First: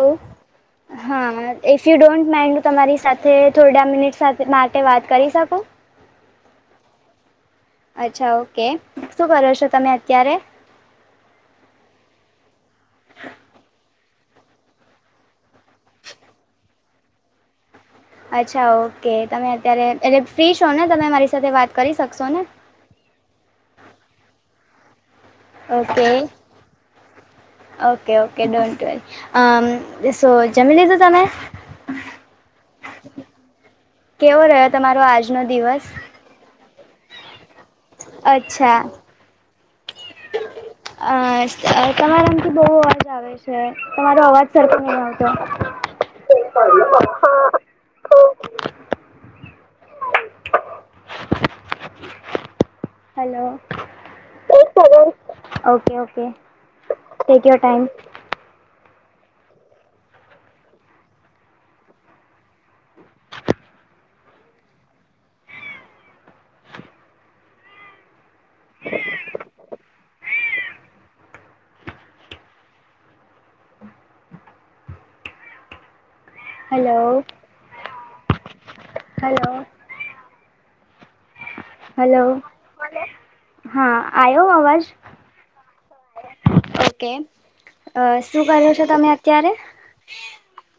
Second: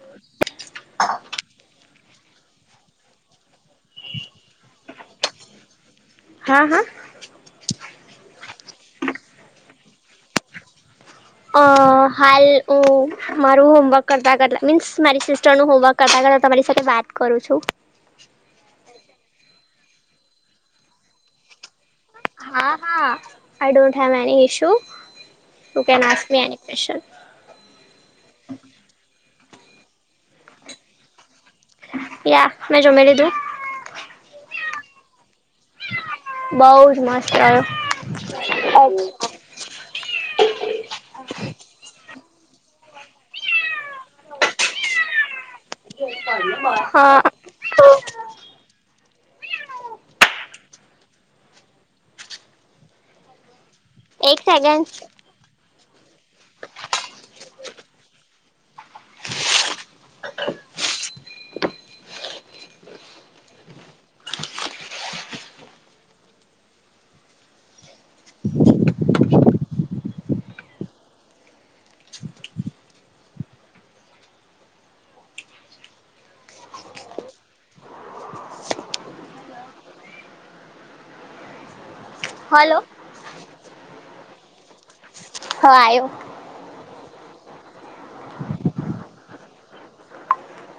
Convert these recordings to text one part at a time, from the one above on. હ હા is you don't mind તમારી સાથે થોડા મિનિટ માટે વાત કરી શકુ? હા હા. અચ્છા ઓકે શું કરો છો તમે અત્યારે? અ હાલ. ઓ મારું હોમવર્ક કરતા કરતા મીન્સ મારી સિસ્ટર નું હોમવર્ક કરતા કરતા તમારી સાથે વાત કરું છું. [inaudible] છા ઓકે તમે અત્યારે એટલે ફ્રી છો ને તમે મારી સાથે વાત કરી શ હા હા. I don't have any issue. You can okay ask me any question. Okay okay don't worry. આમ સો જમી લીધુ તમે? યા મેં જોમે લ દું. કેવો રહ્યો તમારો આજ. જજમ દિવસ. એ છે. અચ્છા અઆતમારા. બહુ અવાજ આવે છે તમારો અવાજ સરખો નથીઆવતો. હા [unintelligible] હલો. એક આવતો સેકન્ડ. ક your time. A [unintelligible] [inaudible] hello hello. Hello. Hello હા આવ્યો અવાજ. હા આવ્યો. ઓકે શું કરો છો તમે અત્યારે.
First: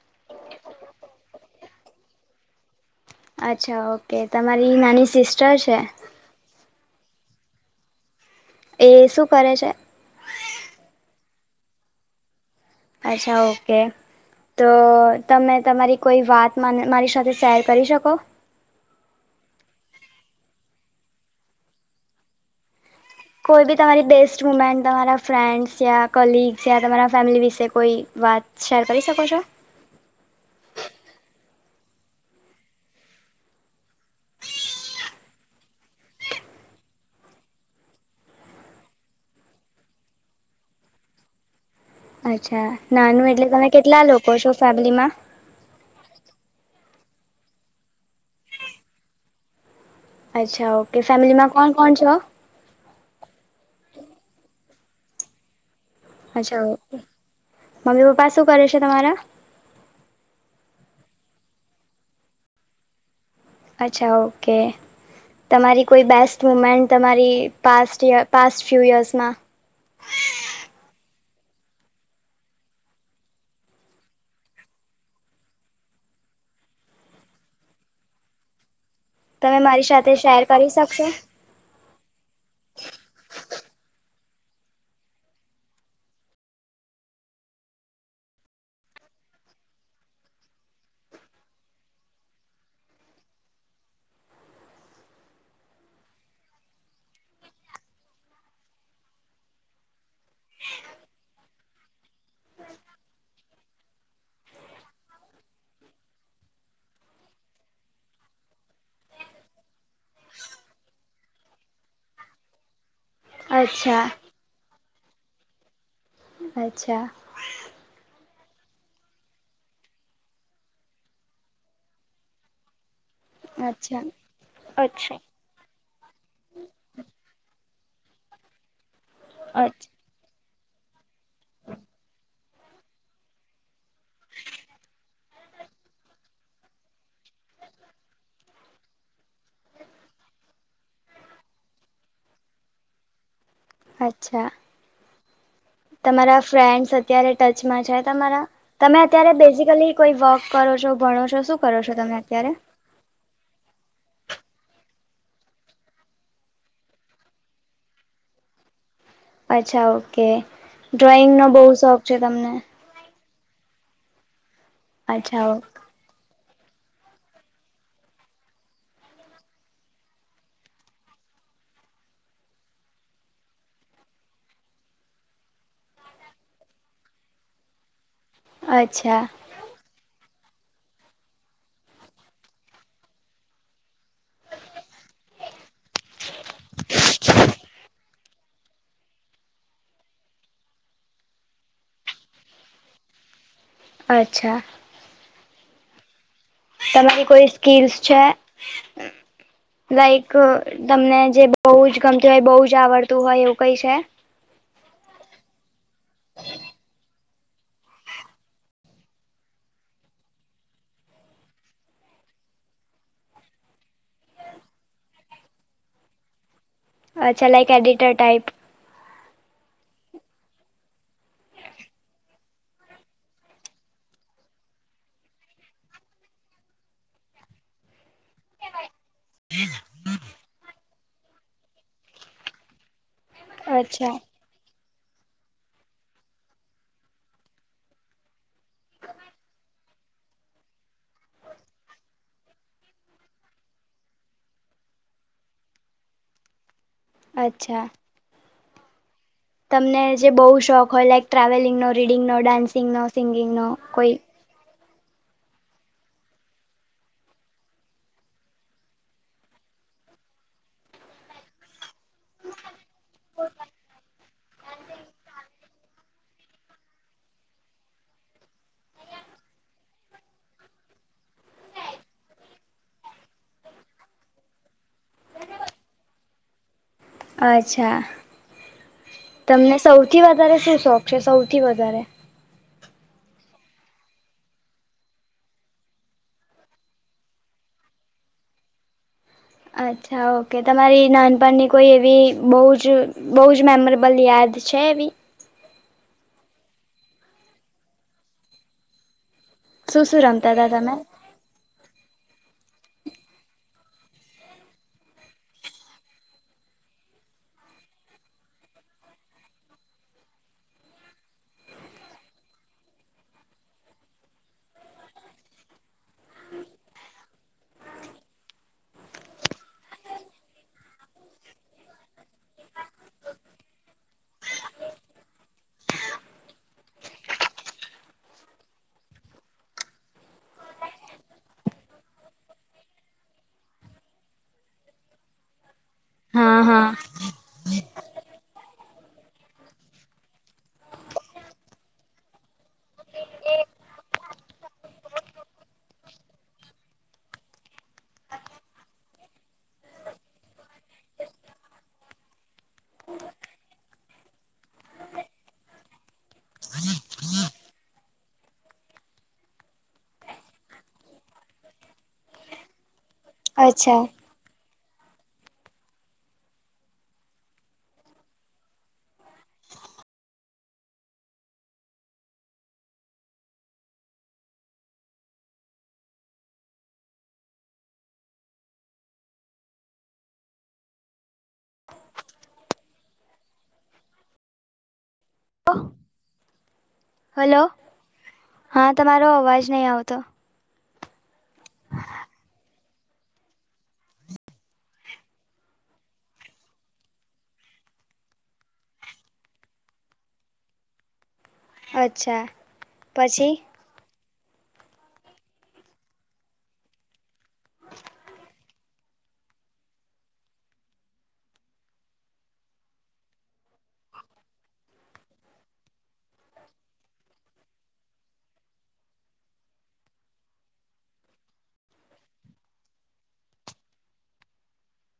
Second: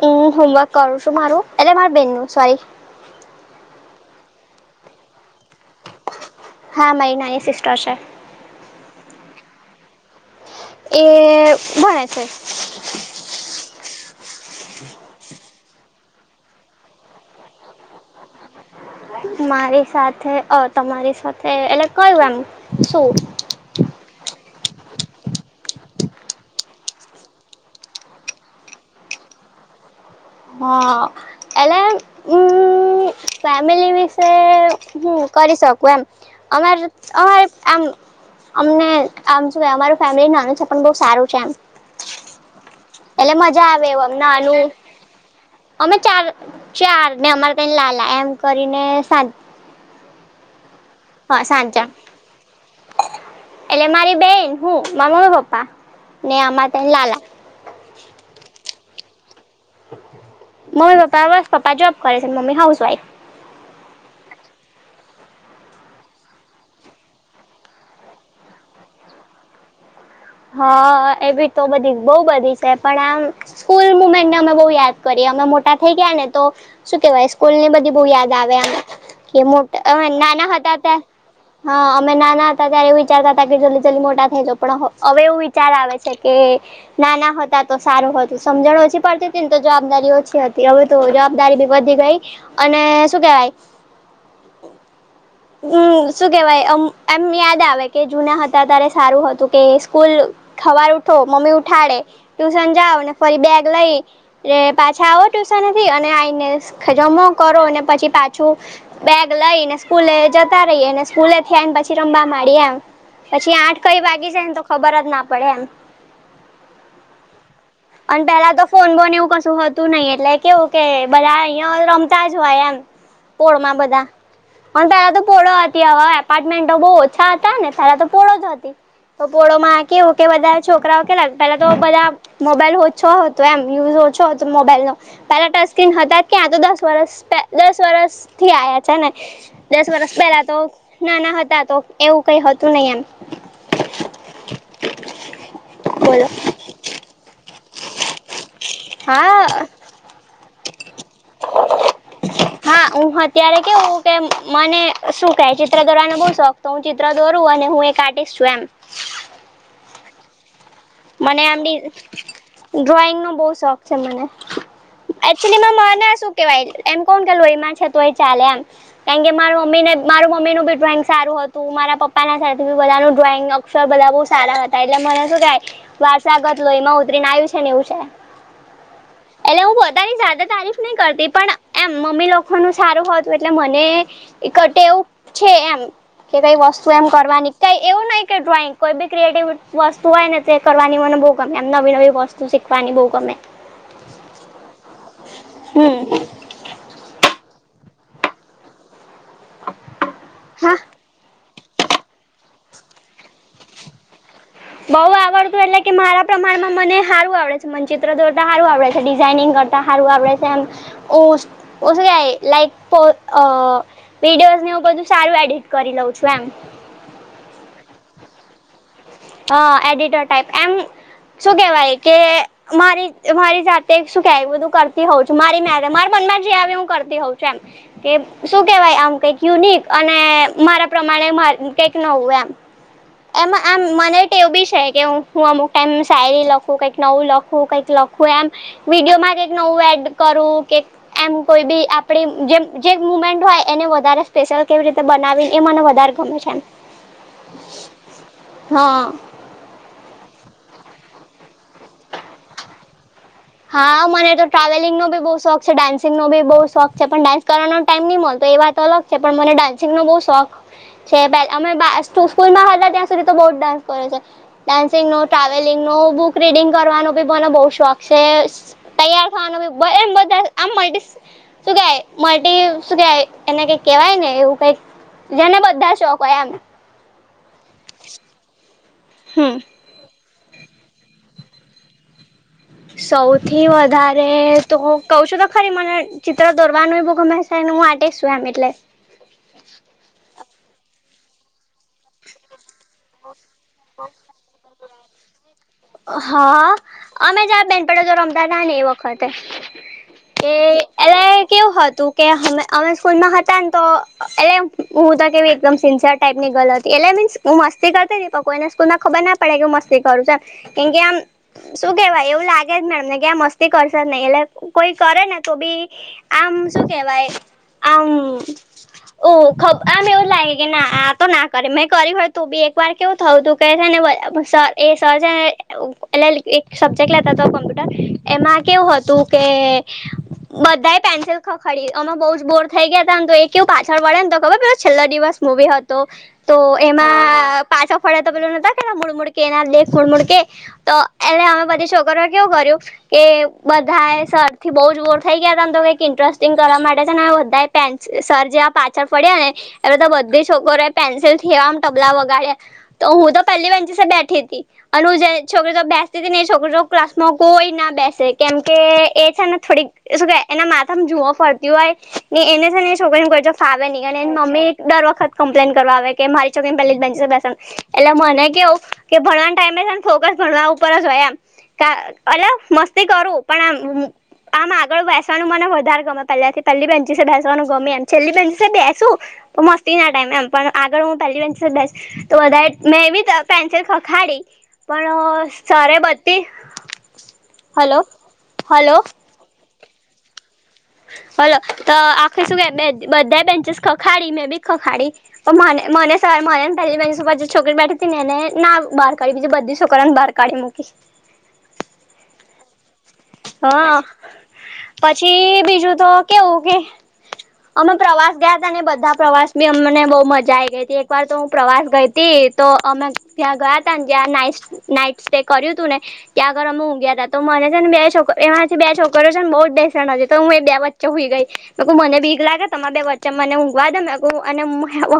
હમ હોમવર્ક કરું છું મારું એટલે માર બેનનું સોરી. અચ્છા ઓકે તમારી નાની સિસ્ટર છે. હા મહિના એ સિસ્ટર છે. એ શું કરે છે. એ ભણે છે. અચ્છા ઓકે તો તમે તમારી કોઈ વાત મારી સાથે શેર કરી શકો. મારી સાથે અ તમારી સાથે એટલે કયું એમ શું. કોઈ બી તમારી બેસ્ટ મુમેન્ટ તમારા ફ્રેન્ડસ યા કલગ્સ યા તમારા ફેમિલી વિશે કોઈ વાત શેર કરી શકો છો. હા એટલે હમ ફેમિલી વિશે હું કરી શકું એમ અમારે અમારે આમ અમને આમ શ અમાર ફેમિલી નલે છે પણ બહુ સારું છે એમ અચ્છા નાનું એટલે તમે મજા આવે કેટલા એવું અમને લોકો છો નાનું ફેમિલીમાં અમે ચાર ચાર ને અમારે એમ કરીને સા અચ્છા ઓકે કે ફેમિલી માં કોણ કોણ છો એટલે મારી બેન હું મામ્મી પપ્પા ને અચ્છા આમાં તને લાલા મમ્મી પપ્પા શું કરે છે તમાવારા મમ્મી પપ્પા બસ પપ્પા જોબ કરે છે મમ્મી હાઉસવાઈફ અચ્છા ઓકે તમારી કોઈ બેસ્ટ મુમેન્ટ તમારી પા ય પાસ્ટ ફ્યુ યર્સમાં હા એવીી તો બધી બહ બધી છે પણ આમ સ્કૂલ મુમેન્ટને અમે બહુ યાદ કરીએ અમે મોટા થઇ ગયા ને તો શું કેવાય સ્કૂલ ની બધી બહુ યાદ આવે અ એ તમે મોટા મારી અ સાથે શેર નાના કરી હતા ત શકશો હા અમે નાના હતા ત્યારે એ વિચારતા હતા કે જલ્દી જલ્દી મોટા હ જોપડા હવે એવું વિચાર આવે છે કે નાના હતા તો સારું હતું સમજણ ઓછી પડતી હતી ને તો જવાબદારી ઓછી હતી હવે તો જવાબદારી બી વધી ગઈ અને શું કેવાય હમ શું કેવાય એમ યાદ આવે કે જૂના હતા તારે સારું હતું કે સ્કૂલ ખવાર ઉઠો મમ્મી ઉઠાડે ટ્યુશન જાાવને ફરી બેગ લઈ પાછા આવો ટ્યુશનથી અને આઈને જમો કરો અને પછી પાછું બેગ લઈને સ્કૂલે જતા રહી અને સ્કૂલે થયા ને પછી રમવા ડી એમ પછી આઠ અચ્છા કઈ વાગી જાય ને તો ખબર જ ના પડે એમ અચ્છા અને પેલા તો ફોન બોન એવું કશું હતું નહિ એટલે કેવું કે બધા અહિયાં રમતા જ હોય એમ પોળમાં અચ્છા બધા અચ્છા પણ પેલા તો અચ્છા પોળો હતી હવા એપાર્ટમેન્ટો બહ ઓછા હતા ને સારા તો પડો જ હતી પોળો વ કે બધારે છોકરાઓ કેલા પેલા તો બધા મોબાઈલ ઓછો હતો એમ યુઝ ઓ છો તો મોબાઈલ નો પેલા ટચ સ્ક્રીન હતા જ ક્યાં તો દસ વર્સ દસ વરષથી આવ્યા છે ને દસ વરસ પહેલા તો નાના હતા તો એવું કઈ હતું નહિ એમ અચ્છા બોલો તમારા ફ્રેન્ડ્સ અત્યારે ટચમાં છે તમારા તમે અત્યારે હા બેઝિકલી કોઈ વોક કરો છો ભણો છો શું કરો છો તમને અત્યારે હા હું અત્યારે કેવું કે મને શું કેહે ચિત્ર દોરવાનો બ શોખ તો હું ચિત્ર દોરું અને હું એક આર્ટસ્ટ છું એમ અચ્છા ઓકે ડ્રોઈંગનો મને આમ બહુ શોખ છે તમને ડ્રોઈંગનો બહુ શોખ છે મને અચ્છા ઓકે. એક્યુઅલી માને સુું કેવાય એમ કોણ કેલું એમાં છતું એ ચાલે એમ કારણ કે માર મમ્મીને મારું મમ્મીનું બી ડ્રોઈંગ સારું હતું મારા પપ્પાના સાથે બી બધાનું ડ્રોઈંગ અક્ષર બધા બહુ સારા હતા એટલે મને શું કહેવાય વારસાગત લોઇ માં ઉતરીને આયું છે ને એવું છે. અચ્છા એટલે હું બધાની સાથે તારીફ નહી કરતી પણ એમ મમ્મી લોકોનું સારું હોતું એટલે મને કટેઉપ છે એમ કે કઈ વસ્તુ એમ કરવાની કઈ એવું નહી કે ડ્રોઈંગ કોઈ બી ક્રિએટિવ વસ્તુ હોય ને કરવાની મને બો ગમે એમ નવી નવી વસ્તુ શીખવાની બો ગમે. અચ્છા. હમ. તમારી કોઈ સ્કીલ્સ છે? લાઈક અ હા તમને જે બહુ જ ગમતી હોય બહુ જ આવડતું હોય એવું કઈ છે? બઉ આવડતું એટલે કે મારા પ્રમાણમાં મને હારું આવડે છે મનચિત્ર દોરતા હારું આવડે છે ડિઝઇનિંગ કરતા હારું આવડે છે એમ ઓસ ઓસ ગાય લાઈક વિડીયોઝ ને એવું સારું એડિટ કરી લઉં છું એમ. અચ્છા લાઈક એડિટર ટાઈપ. હા, એડિટર ટાઈપ એમ શું કેવાય કે મારી મારી જાતે શું કેવાય બધું કરતી હોઉ છું મારી મેરે મારા મનમાં જે આવે હું કરતી હોઉં છું એમ કે શું કેવાય આમ કંઈક યુનિક અને મારા પ્રમાણે માર કંઈક નવું એમ. એમાં આમ અચ્છા મને ટેવ બી છે એક કે હું-હું અમુક ટાઈમ શાયરી લખું, કંઈક નવું લખું કંઈક લખું એમ વિડીયોમાં કંઈક નવું એડ કરું કેક, એમ કોઈ બી આપણી જેમ જે મુમેન્ટ હોય એને વધારે સ્પેશિયલ કેવી રીતે બનાવી એ મને વધારે ગમે છે એમ. અચ્છા. હા. તમને જે બઉુ શોખ હોય લાઈક ટ્રાવેલિંગનો, રીડિંગનો, ડાન્સિંગનો સિંગિંગનો હા, કોઈ મને તો ટ્રાવેલિંગ નો બી બહું શોખ છે, ડાન્સિંગ નો બી બોઉ શોખ છે, પણ ડાન્સ કરવાનો ટાઈમ ની મલતો એ વાત અલગ છે, પણ મને ડાન્સિંગ નો બોઉ શોખ છે, બેલ અમે બા સ સ્કૂલમાં હતા ત્યાં સુધી તો બઉં જ ડાન્સ કર્યો છે. ડાન્સિંગ નો, ટ્રાવેલિંગ નો, બુક રીડિંગ કરવાનો બી મને બઉ શોખ સે, તૈયાર થવાનું બી એમ બધા આમ મલ્ટીશ શું કેવાય મલ્ટી શું કેવાય એને કંઈક કેવાય ને એવું કંઈક જેને બધા શોખ હોય એમ. અચ્છા. હમ તમને સૌ થી વધારે શું શોખ છે, સૌથી વધારે? સૌથી વધારે તો કઉ છું તો ખરી મને ચિત્ર દોરવાનું એ બહું ગમે છે ને હું આર્ટિસ્ટ છું એમ એટલે. અચ્છા, ઓકે. તમારી નાનપણની કોઈ એવી બઉજ જ બહુ જ મેમોરેબલ યાદ છે એવી? હા, અમે જ્યારે બેનપણી જોડે રમતા હતા ને એ વખત. શું શું તે રમતા હતા એ તમે? એલે કેવું હતું કે હમે અમે સ્કૂલમાં હતા ને તો એટલે હું તો કેવી એકદમ સિન્સિયર ટાઈપની ગર્લ હતી, એટલે મીન્સ હું મસ્તી કરતી તી પણ કોઈ ને સ્કૂલમાં ખબર ના પડે કે હું મસ્તી કરું છું એમ. કેમકે આમ શું કેવાય એવું લાગે જ નહીં મેડમને કે આ મસ્તી કરશે જ નહી, એટલે કોઈ કરે ને તો બી આમ શું કેવાય આમ ઓ ખબ આમ એવું લાગે કે ના આ તો ના કરે, મે કર્યું હોય તો બી એક વાર કેવું થયું તું કે છે ને વ ભ સર એ સર છે ને અહ એટલે એક સબ્જેક્ટ લેતા તા કોમ્પ્યુટર, એમાં કેવું હતું કે બધા એ પેન્સિલ ખખડી, અમે બહુ જ બોર થઈ ગયા તા ને તો એ કેવું પાછળ વાળા એન તો ખબર પેલો છેલ્લો દિવસ મૂવી હત તો તો હા હા એમાં પાછ ફરે તો પેલું નતા કેતા મૂડ-મૂડ કે ના દેખ મૂડ-મૂડ કે તો એટલે અમે બધી છોકરીઓએ કેવું કર્યું કે બધાએ સર થી બહું જ બોર થઈ ગયા તા ને તો કઈક ઇન્ટરસ્ટિંગ કરવા માટે છે ને બધા પેન્સ સર જેવા પાછળ ફર્યા ને એવે તો બધી છોકરીઓએ પેન્સિલથી આમ તબલા વગાડ્યા, તો હું તો પેલી બેન્ચિસે બેઠી તી. અને હું જે છોકરી તો બેસતી તી ને એ છોકરી જોડે ક્લાસમાં કોઈ ના બેસે, કેમકે એ છે ને થોડીક શું કેવાય એના માથામાં જુષઓ ફરતી હોય, ને એને છે ને છોકરી ને કોઈ જોડ ફાવે અચ્છા નહિં. અને એન મમ્મી દર વખત કમ્પ્લેન કરવા આવે કે મારી છોકરીને પેલી જ બેંચે બેસાડવાનું, એટલે મને કેવું કે ભણાવ તા એમને છે ને ફોકસ ભણવા ઉપર જ હોય એમ, કા અલે મસ્તી કરું પણ આમ-આમ આગળ બેસવાનું મને વધારે ગમે પહેલાથી પહેલી બેન્ચિસે બેસવાનું ગમે એમ, છેલ્લી બેન્ચિસે બેસુ તો મસ્તી ના ટાઈમે એમ, પણ પણ આગળ હું પહેલી બેન્ચિસે બેસ તો વધારે મેં બી ત પેન્સિલ ખખાડી પણ સરએ બધી હલો, હા હલો તમારો અવાજ નહી આવતો. હલો. તો આખી શું કે બે બધાય બેન્ચિસ ખખાડી, મે બી ખખાડી, પણ મને મને સર મન ને પેલી બેન્ચિસ ઉપર જે છોકરી બેઠી તી ને એને ના બહાર કાઢી, બીજી બધી છોકરીઓને બહાર કાઢી મૂકી. અચ્છા. પછી હા. પછી બીજું તો કેવું કે અમે પ્રવાસ ગયા ને બધા પ્રવાસ બી અમને બહુ મજા આઈ ગઈ હતી એક વાર તો હું પ્રવાસ ગઈ હતી તો અમે ત્યાં ગયા ત ને જ્યાં નાઈ નાઈટ સ્ટે કર્યું તું ને ત્યાં આગળ અમે ઊંઘયા તા તો મને છે ને બેસ્ટ છોક એમાંથી બે છોકરીઓ છે ને બઉ જ બેસેણ હતી તો હું એ બે વચ્ચે હઈ ગઈ મે મને બ ભીક લાગે તમા બે વચ્ચે મને ઊંઘવા દ અને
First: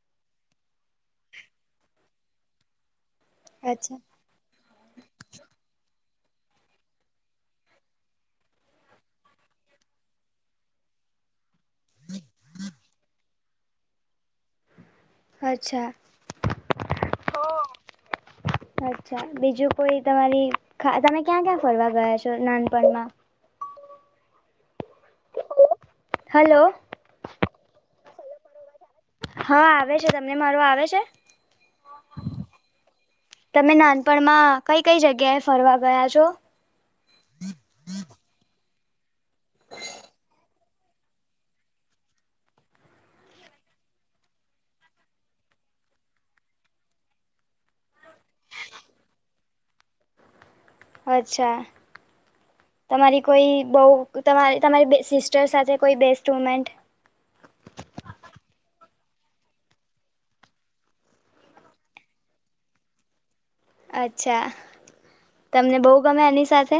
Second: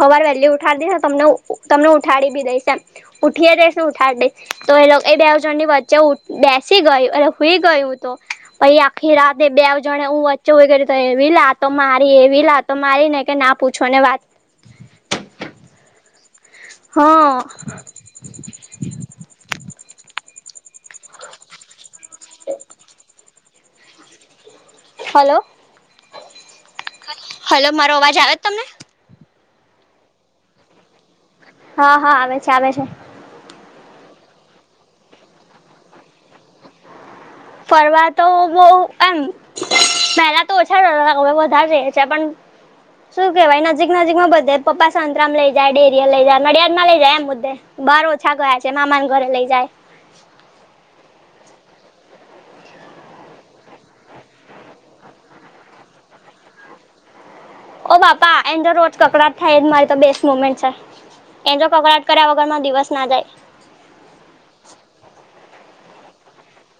હવાર વહેલી ઉઠાડી દઈશ તમને તમને ઉઠાડી બી દઈશ એમ ઉઠી દઈ ને અચ્છા ઉઠા દઈશ તો એ લોકો એ બેજણ ની વચ્ચે બેસી ગયું અને હઈ ગયું તો પછીઆખી રાતે બે જણે હું વચ્ચે કરી એવી લ તો મારી એવી લાતો મારી ન કે ના પૂછો ને વાત અચ્છા હા અચ્છા બીજું કોઈ તમારી ા તમે ક્યાં ક્યાં ફરવા ગયા છો નાનપણમાં હલો હલો હલો મારો અવાજ જાવ તમે હા આવે છે તમને મારો આવે છે હા હા આવે છે આવે છે પમાં કઈ કઈ જગ્યાએ ફરવા ગયા છો પવા તો બો એમ પહેલા તો ઓછા વધારે છે પણ શું કેવાય નજીક નજીક માં બધે પપ્પા સંતરામાં લઈ જાય ડેરી લઈ જાય મરિયાદમાં લઈ જાય એમ મુદ્દે બહાર ઓછા ગયા છે મામાને ઘરે લઈ જાય અચ્છા તમારી કોઈ બહ તમારી તમારી સિસ્ટર સાથે કોઈ બેસ્ટ મુમેન્ટ ઓ બાપા એ જો રોજ કકડાટ થાય મારી તો બેસ્ટ મુમેન્ટ છે એને જો કકડાટ કર્યા વગર મા દિવસ ના જાય અચ્છા તમને બહુ ગમે એની સાથે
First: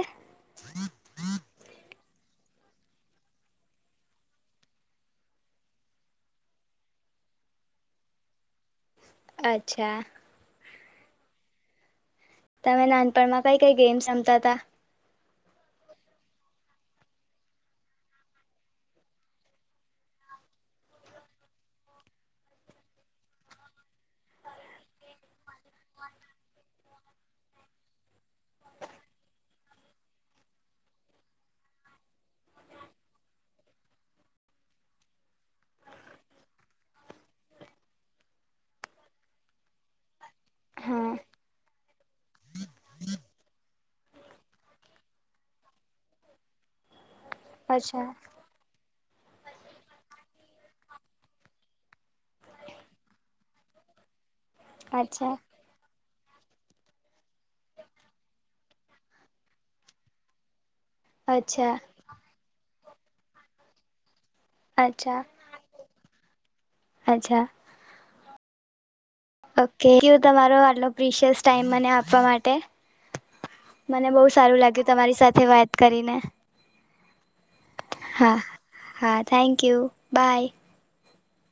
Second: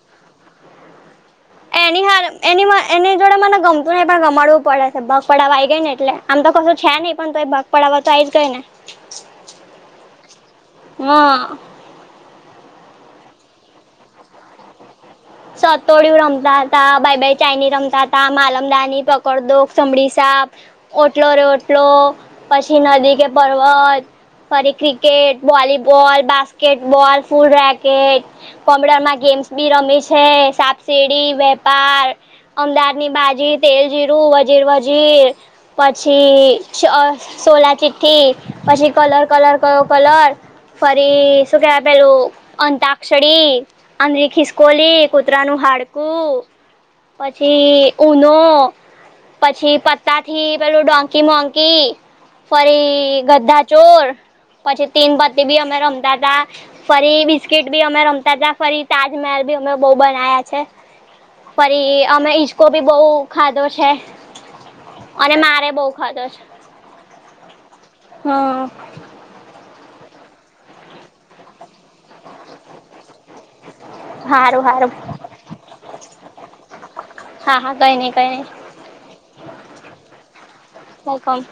એની હ એની એની જોડે મને ગમતું નહી પણ ગમાડવું પડે છે ભગ પડવા આવી ગઈ ને એટલે આમ તો કશું છે નહીં પણ તો એ ભગ પડાવવા તો આ આવી જ ગઈ ને અચ્છા ના તમે નાનપણમાં કઈ કઈ ગેમસ રમતા હતા સતોડિું રમતા હતા ભાઈ ભાઈ ચાઈની રમતા હતા માલમદાની પકડ દોખ સમડી સાપ ઓટલો ર ઓટલો પછી નદી કે પર્વત ફરી ક્રિકેટ વોલીબોલ બાસ્કેટબોલ ફૂલ રેક કે કોમ્પ્યુટર માં ગેમ્સ બી રમે છે છે સાપસીીડી વેપાર અમદાદની બાજી તેલજીીરું વજીર વજીર પછી સોલા ચિઠ્ઠી પછી કલર કલર ક કલર હા ફરી શું કે બેરોું અંતાક્ષરી અંદરી ખીસકોલી કુતરાનુંું હાડકું પછી અચ્છા ઉનો પછી પત્તા થી પેલું ડોંકી મોંકી ફરી ગ્ધા ચોર પછી તીન અચ્છા બતી બી અમે રમ ફરી બિસ્કીટ બી અમે રમતા તા ફરી તાજમહેલ ભી અમે બહુ બના્યા છે. અચ્છા ફરી અમે ઈ કો બી બહુ ખાધો છે. અચ્છા અને મારે બો ખાધો છે. અચ્છા! હા. ઓકે [unintelligible] કયું તમારો આટલો પ્રિશિયસ ટાઈમ મને આપવા માટે. મને બૌ સારું હારું લાગ્યું હારું તમારી સાથે વાત કરીને હા હા કઈ નઈ કઈ હા નઈ હા થેન્કયુ બાય. વેલકમ